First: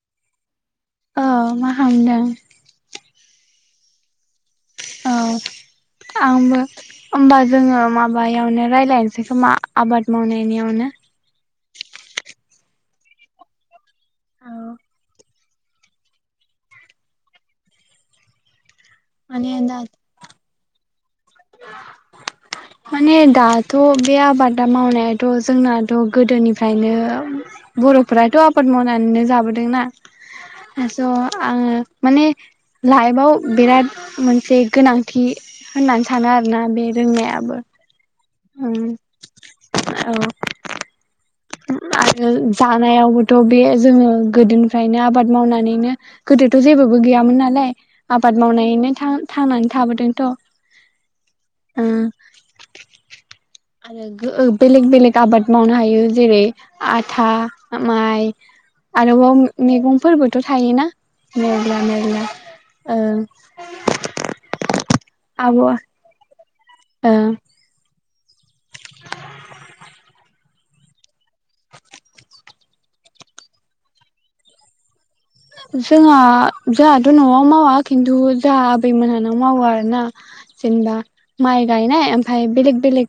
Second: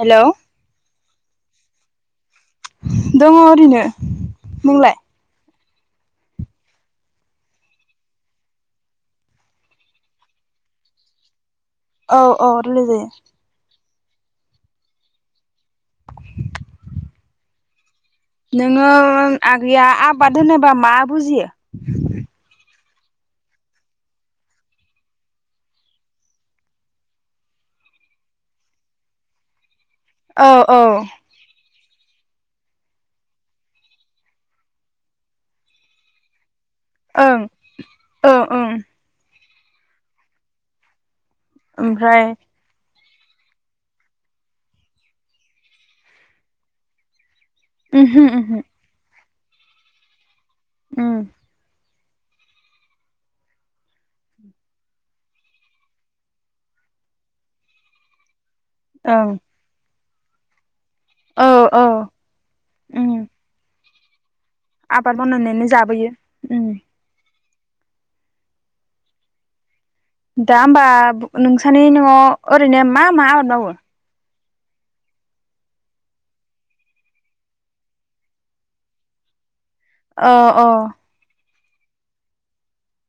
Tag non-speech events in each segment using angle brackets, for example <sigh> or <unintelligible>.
Hello औ मा खालामदों? दङ ओरैनो । औ आंबो होमबा जोङो माबायावनो रायलायनोसै खोमा आबाद मावनायनियावनो । औ औ रायलाय जायो । नोङो माने दा आगैया आबाद होनोबा मा? बुजियो? माने दाथ' बे आबादा मावनायाथ' जोंनाथ' गोदोनिफ्रायनो बर'फोराथ' आबाद मावनानैनो जाबोदोंना औ औ । ज' आङो माने लाइपआव बिराद मोनसे गोनांथि होनना सानो ना बे रोंनायाबो औ ओं उम औ ओमफ्राय आरो जानायावबो थ' बे जोङो गोदोनिफ्रायनो आबाद मावनानैनो गोदोथ' जेबोबो गैयामोन आरो नालाय उमहो आबाद उमहो मावनानैनो थां थांनानै थाबोदोंथ'। ओम। आरो बेलेग बेलेग आबाद मावनो हायो। जेरै आथा माइ ओं आरोबाव मेगं फोरबोथ' थायोना। औ मेरला औ मेरला उम ओं आबाद मावनानै जाबोयो। उम ओं। दा होनबा नोंसानि न'आव ओरैनो मा मा आबाद मावो? जोंहा जोंहाथ' न'आव मावा खिन्थु जोंहा आबै मोनहानाव मावो आरो। ना अ अ जेनबा माइ गायनाय ओमफ्राय बेलेग बेलेग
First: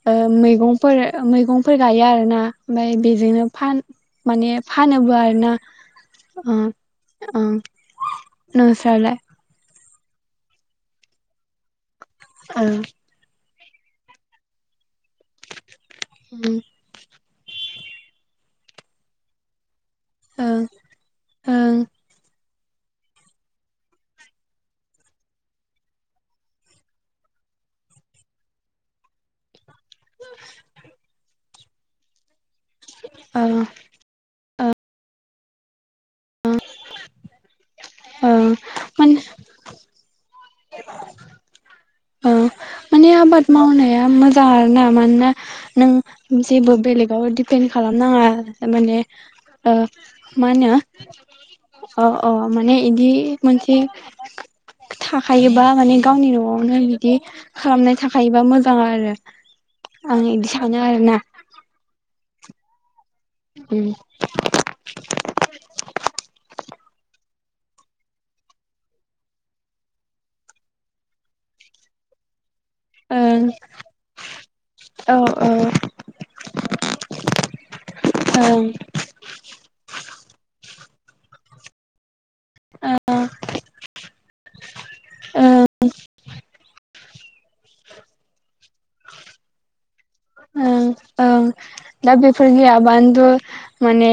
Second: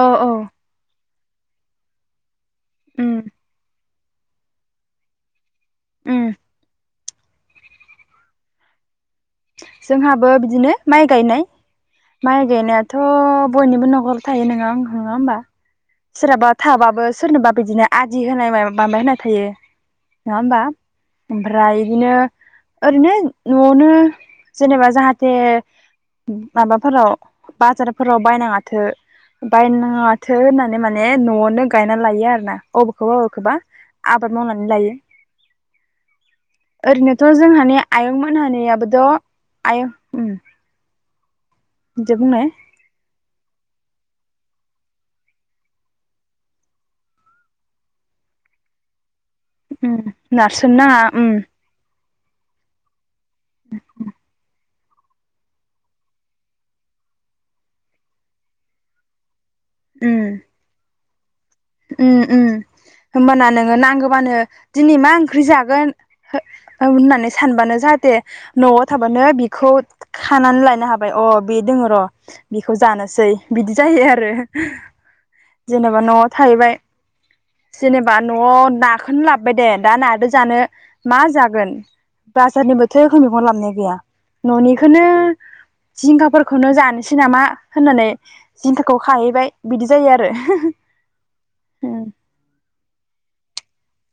औ ओ औ मैगंफोर मैगंफोर गायो आरो ना। ओमफाय उम बेजोंनो फान माने फानोबो आरो ना। उम अ नोंस्रालाय? जोंहाबो बिदिनो माइ गायनाय। माइ ओं गायनायाथ' बयनिबो न'खराव थायो नङा आं नङा होमबा सोरहाबा थाबाबो सोरनोबा बिदिनो आदि होनाय माबाया होनाय थायो। नङा ओं होमबा ओं ओमफ्रायनो। ओरैनो न'आवनो जेनेबा जाहाथे माबाफोराव बाजारफोराव बायनांथो। बायनांथो होननानै माने न'आवनो गायना लायो आरो ना। अबेखौबा अबेखौबा ओं आबाद मावनानै लायो। ओरैनोथ' जोंहानि ओं मान आयंमोनहानियाबोथ' आयौ ओम । जे ओं बुंनाय माने आबाद मावनाया मोजां आर ना मानोना नों जेबो बेलेगाव दिडपेन्ड खालामनाङा माने ओ उम मा होनो नारसोन नाङा उम। अ अ माने एदि। मोनसे। थाखायोबा माने गावनि न'आवनो बिदि खालामनाय थाखायोबा मोजां आरो। आं उम इदि सानो आरोना। उम उम। होमबाना नोङो नांगौबानो दिनै मा ओंख्रि जागोन हो औ होननानै सानबानो जाहाथे न'आव थाबानो बिखौ खानानै लायनो हाबाय अ बे दङ र'। बेखौ जानोसै ओं बिदि जायो आरो औ जेनेबा न'। थाहैबाय जेनेबा ओं न'आव नाखोननो लाबोबाय दे दा नादो जानो। मा जागोन? बाजारनि बोथोरनिबोथ' एख मैगं लाबनाया गैया। न'नि। खोनो जिंखाफोरखौनो जानो सि नामा होननानै जिंखाखौ खाहैबाय बिदि जायो आरो। ओं ओं दा बेफोर गैयाबानोथु। माने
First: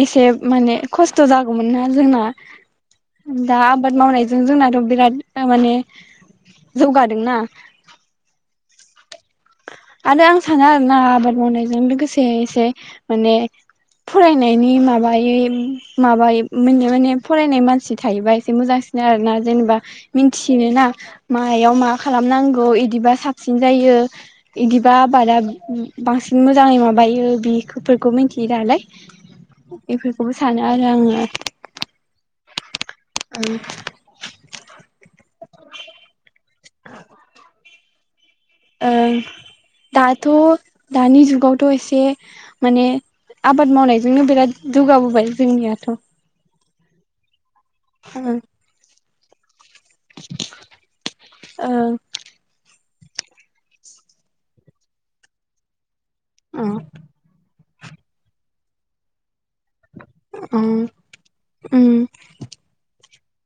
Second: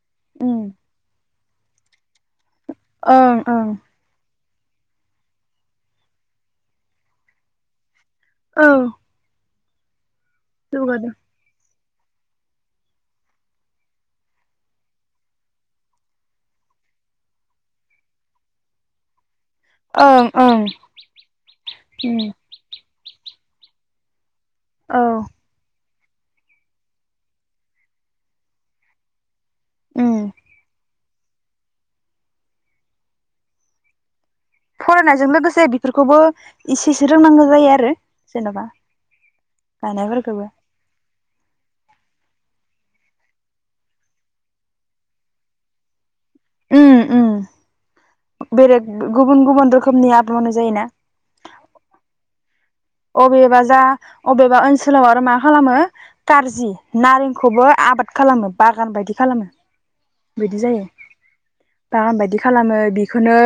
एसे माने खस्थ' जाग गौमोन ना जोंना ओं दा ओं आबाद मावनाय। जों जोंनाथ' बिराद माने जौगादोंना? औ। आरो आं सानो आरो ना जौगादों आबाद मावनायजों लोग लोगोसे एसे माने फरायनायनि माबायै माबायै मोन माने फरायनाय मानसि थायोबा एसे मोजांसिन आरोना। जेनेबा ओं ओं मिथियो ना मायाव मा खालामनांगौ इदिबा साफ सिन जायो। इदिबा बाराब बांसिन मोजाङै माबायो बेफोरखौ मिथियो दालाय। औ बेफोरखौबो सानो आरो आङो। औ। फरायनायजों लोगोसे बेफोरखौबो इसे इसे रोंनांगौ जायो आरो। जेन'बा ओं दाथ'। गायनायफोरखौबो दानि जुगावथ' एसे माने आबाद मावनायजोंनो बिराद जौगाबोबाय जोंनियाथ'। बेरेग गुबुन गुबुन रोख खोमनि आब्र <unintelligible> जायोना। ओ अबेबा जा अबेबा ओनसोलाव आरो मा खालामो ओ खारजि नारेंखौबो आबाद खालामो बागान बायदि खालामो। बिदि ओ जायो उम बागान बायदि खालामो बेखौनो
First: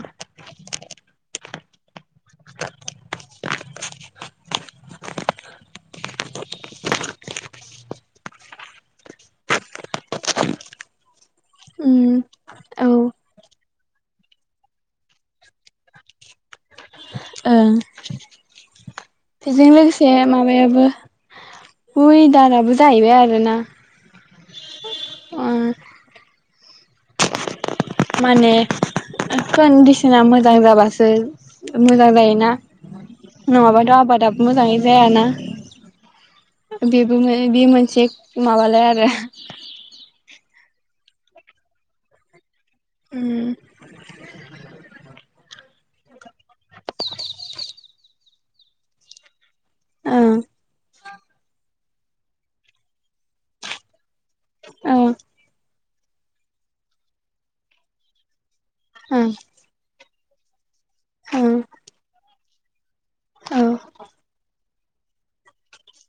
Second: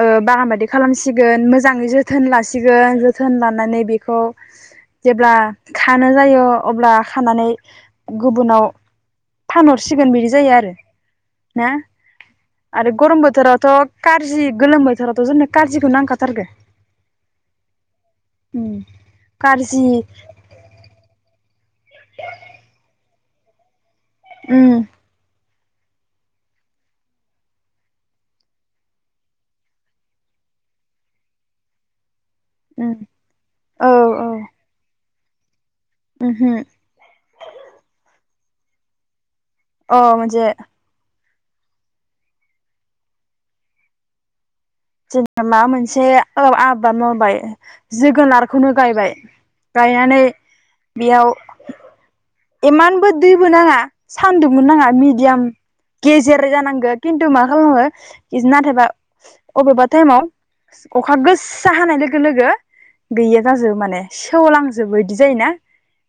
ओ बागान बायदि खालामसिगोन मोजाङै जोथोन लासिगोन जोथोन ला नै बेखौ जेब्ला खानो जायो अब्ला खानानै गुबुनाव फानहरसिगोन बिदि जायो आरो। ना उम औ आरो गरम बोथोरावथ' खारजि गोलोम बोथोरावथ' जोंनो खारजिखौ नांखाथारगो। ओं उम बेजों कारजि लोगोसे माबायाबो उइ दाराबो जाहैबाय आर रोना उम माने कोन्दिसोना मोजां जाबासो मोजां जायो। ना उम औ नङाबाथ' औ आबादाबो मोजाङै जायाना‌। उमहो बेबो मे बे मोनसे माबालाय आरो। अ मोनसे उम माबा मोनसे औ आबाद मावबाय जोगोनारखौनो गायबाय गायनानै ओं बेयाव इमानबो दैबो नाङा। सान्दुंबो नाङा ओं मिडियाम गेजेर जानांगो खिन्थु मा खालामो <unintelligible> ना <unintelligible> बा बा टाइमाव अखा ओं गोस्सा हानाय लोगो लोगो गैया ओं जाजोबो माने सेवलां जोबो इदि जायोना?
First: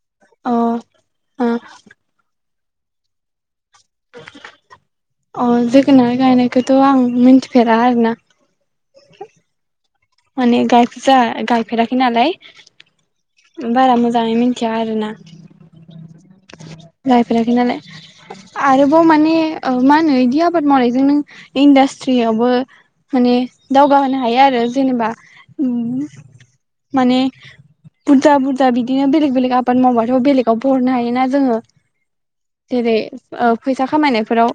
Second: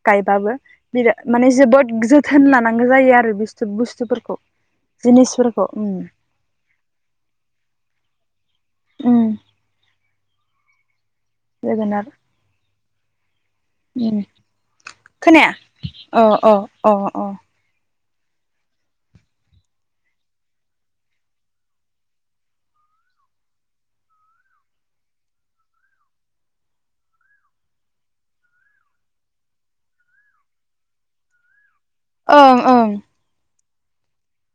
गायबाबो औ बिरा अ माने जोबोद जोथोन लानां गो जायो आरो बि अह उम जोगोनार गायनायखोथ' आं मिथिफेरा आरोना। उम। माने गाय जा गायफेराखै जोगोनार नालाय बारा उम मोजाङै मिथिया आरो ना खोनाया अ अ अ अ गायफेराखै नालाय। आरोबाव माने ओ मा होनो इदि आबाद मावनायजों नों इन्डास्ट्रियावबो माने दावगाहोनो हायो आरो। जेनेबा माने बुरजा बुरजा बिदिनो बेलेग बेलेग आबाद मावबाथ' बेलेगावबो हरनो हायोना जोङो। ओं ओं जेरै ओब फैसा खामायनायफोराव।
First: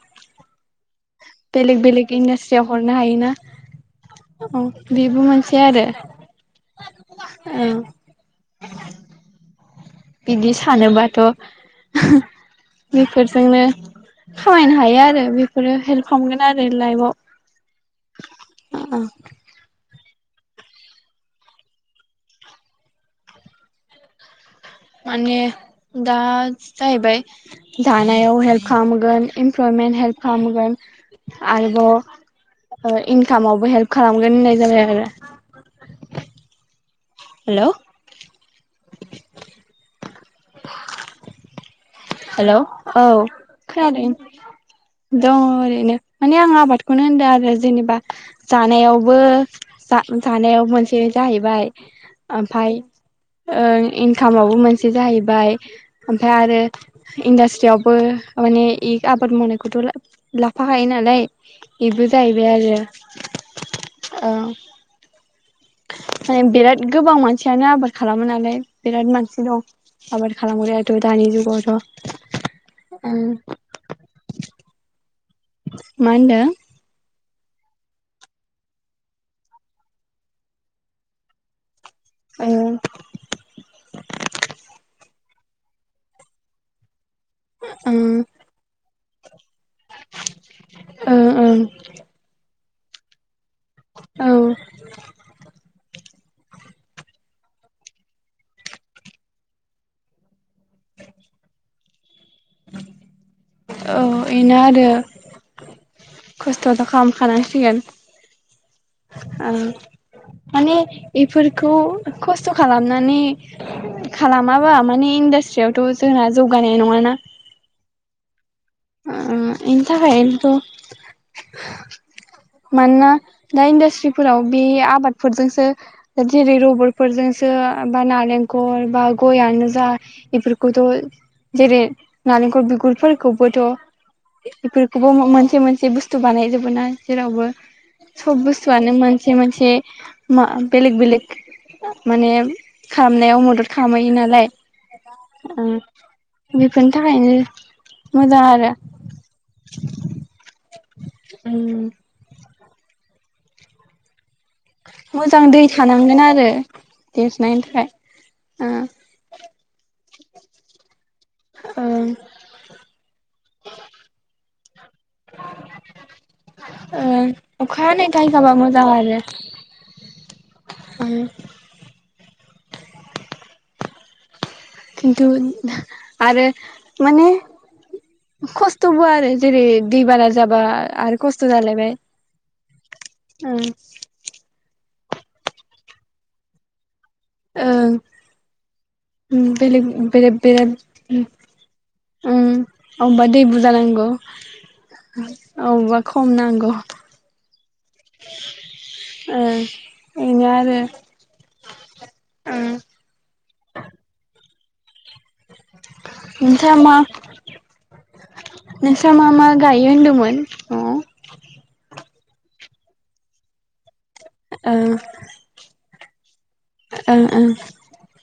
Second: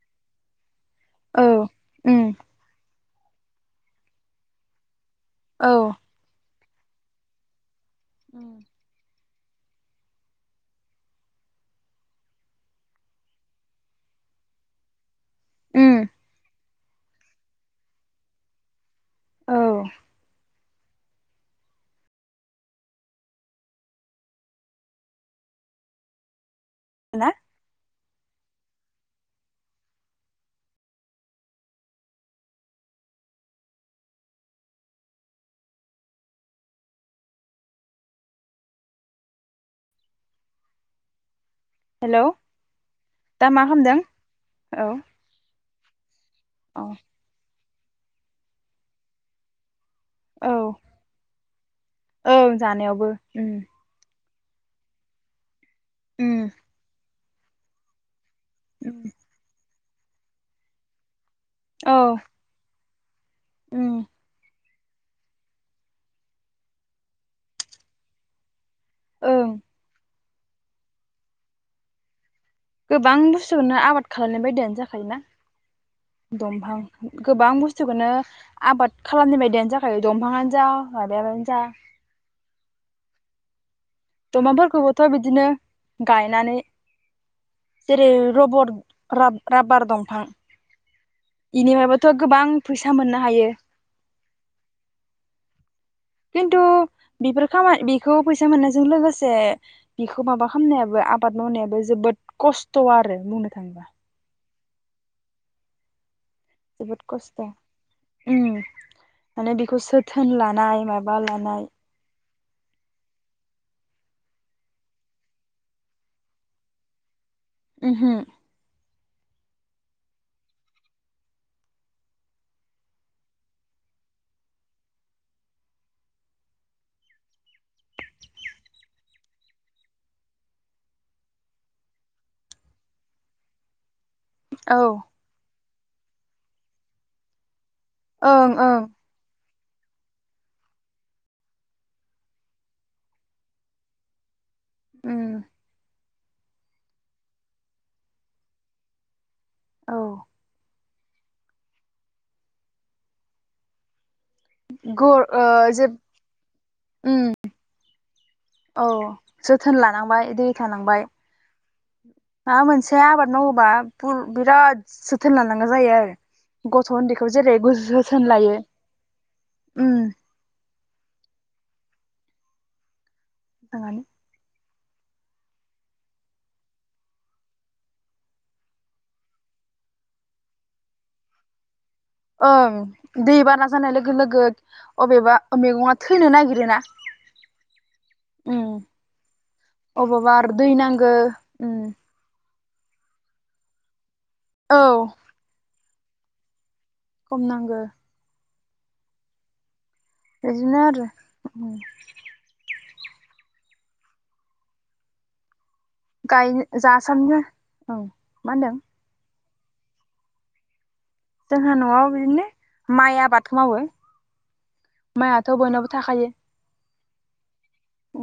औ बेलेग बेलेग उम इन्डास्ट्रियाव हर नो हायोना। अह। बेबो मोनसे औ आरो। औ। बिदि सानोबाथ' बेफोरजोंनो खामायनो हायो आरो बेफोरो उम हेल्प खामगोन आरो लाइफआव ओं। औ माने दा जाहैबाय ना दानायाव हेल्प खालामगोन इमप्लयमेन्ट हेल्प खालामगोन आरोबाव इनकामावबो हेल्प खालामगोन होननाय जाबाय आरो। हेलौ? हेलौ? औ दा मा खालामदों खोनादों, औ दङ ओरै नो। माने आं अ आबादखौनो होनदो आरो जेनेब बा जानायावबो औ जा-जानायावबो मोनसे जाहैबाय। ओं ओमफाय जानायावबो उम ओं इन खामावबो मोनसे जाहैबाय। ओमफाय उम आरो इन्डास्ट्रियावबो माने इ उम आबाद मावनायखौथ' लाफाखायो नालाय, औ इबो जाहैबाय उम आरो। औ। माने बेराद गोबां मानसियानो आबाद खालामो नालाय। बिराद मानसि ओं दं आबाद खालामग्रायाथ' दानि जुगावथ'। गोबां ओं बुस्थुनो आबाद खालामनाय बायदियानो जाखायोना। मा होनदों दमफां। गोबां बुस्थुखौनो आब ओ। दमाफोरखौबोथ' बिदिनो गायनानै। जेरै ओं रबट। राब राबार दंफां ओ ओं इनिफ्रायबोथ' गोबां फैसा मोननो हायो। औ। खिन्थु बेफोर खामानि बेखौ फैसा मोननायजों लोगोसे बेखौ माबा खालामनायाबो आबाद मावनायाबो जोबोद। खस्थ' आरो बुंनो थाङोबा। बेनो आरो। खस्थ'थ' जोबोद खस्थ' खालामखानांसिगोन उम ओ माने बेखौ जोथोन माने लानाय माबा लानाय इफोरखौ खस्थ' खालामनानै खालामाबा माने इन्डास्ट्रियावथ' जोंना जौगानाय नङाना। उमहो ओ इनि थाखायथ' मानोना दा इन्डास्ट्रिफोराव बे आबादफोरजोंसो जेरै रबरफोरजोंसो बा नालेंखल बा गयानो जा बेफोरखौथ' जेरै नालेंखल बिगुरफोरखौ बोथ औ इखौबो म मोनसे मोन एसे बुस्थु बानायजोबोना जेरावबो। सब ओं ओं बुसथुआनो मानसे मोन एसे मा बेलेग बेलेक माने खामनायाव मदद खामहैयो नालाय उम ओ। बेफोरनि थाखायनो मोजां आरो औ <inaudible> उम। गर ओ मोजां दै जे थानांगोन आरो उम देरनायनिफ्राय। औ जोथोन लानांबाय दै थानांबाय। ओं मा मोनसे आबाद मावोबा बिराद जोथोन लानांगौ जायो आरो गथ' ओ उन्दैखौ जेरै अखा हानाय जोथोन टाइगाबा लायो मोजां उम। आरो <unintelligible> खिन्थु आरो माने खस्थ'बो आरो जेरै दै बाना जाबा आरो खस्थ' जालायबाय। ओं दै ओं बाना जानाय लोगो लोगो। अबेबा मैगङा थैनो नागिरोना। ओं उम उम <inaudible> अबावबा आरो दै नांगो उम उम अबा दै बुजाानांगौ। औ औ। खम नांगौ। खम नांगौ। ओं। इदिनो आरो। ओं नोंस्रा गायनो मा जासामनो औ मा होनदों। नोंस्रा मा मा गायो होनदोंमोन अ। जोंहा न'आव बेदिनो। माइ आबाद मावो। ओं। माइआथ' बयनावबो थाखायो। ओं ओं।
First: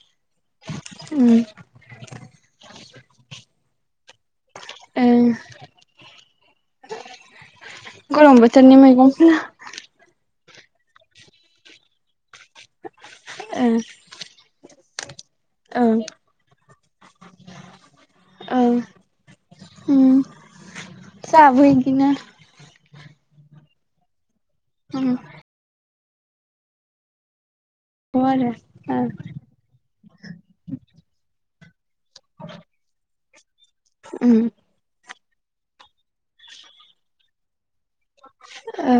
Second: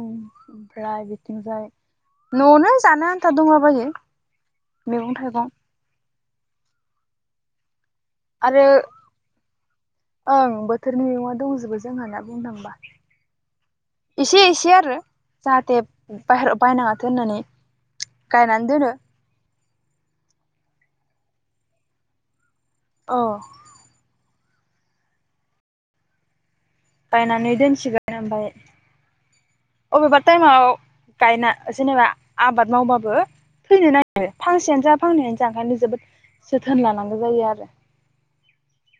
ओमफ्राय बिथिंजाय न'आवनो जानो आन्था दंलाबायो। <inaudible> मैगं ओं थाइगं। गरम आरो बोथोरनि मैगंफोर ओं बोथोरनि मैगङा दंजोबो जोंहाना। बुंनो थांबा ओं एसे एसे आरो जाहाथे ओं बाहेरायाव बायनाङाथों होननानै गायनानै ओं दोनो। उम जोंहाबो बिदिनो। अ उम। <inaudible> सिगोन ओमफ्राय आरो ओ अबेबा टाइमाव गायना जेनेबा आबाद मावबाबो थैनो नागेरो उम फांसेआनो जा <inaudible> जोबोद जोथोन लानांगौ जायो आरो। औ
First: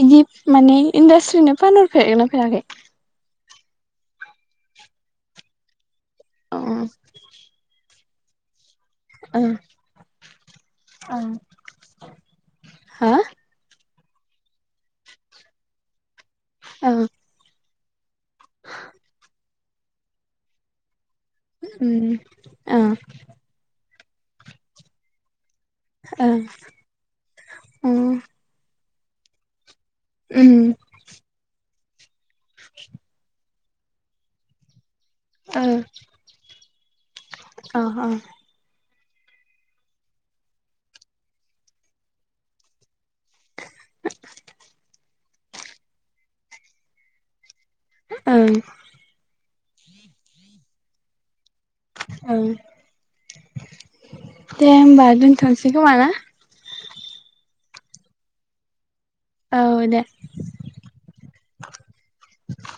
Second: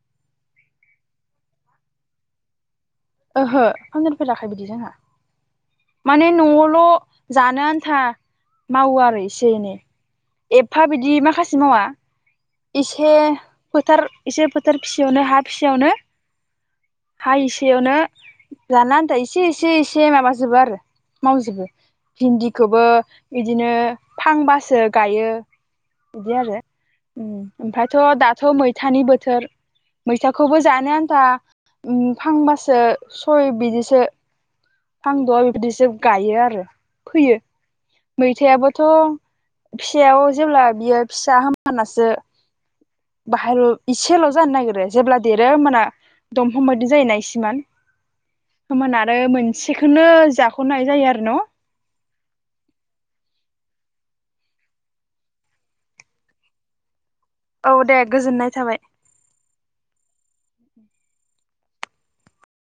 बिदि माने इन्डास्ट्रिनो फानहरफेरगोन फेराखै। ओहो फानजाफेराखै बिदि जोंहा। माने अ न'आवल' जानो आन्था। मावो आरो एसे अ एनै एफा बिदि ओ माखासे मावा एसे हा फोथार एसे फोथार फिसायावनो हा फिसियावनो। औ। बेयावनो जानो आन्था एसे एसे एसे माबा जोबो आरो। मावजोबो उम भिन्दिखौबो ओ इदिनो फांबासो गायो ओ बिदि आरो उम उम ओमफ्रायथ' दाथ' मै सानि बोथोर उम मैथाखौबो जानो आन्था उम फांबासो सय बिदि सो फांद'आ बिबायदिसो गायो आरो फैयो। ओ ओ थ' फिसायाव जेब्ला बियो फिसा होमबानासो बाहेल इसेल' जानो नागिरो जेब्ला देरो ओमबाना दंफां बायदि जायोना इसेमान ओं खोमोन आरो मोन सेखोनो जाख'नो हायै जायो आरो न? औ दे होनबा दोनथ'सै खोमा ना? औ दे गोजोननाय थाबाय। औ दे।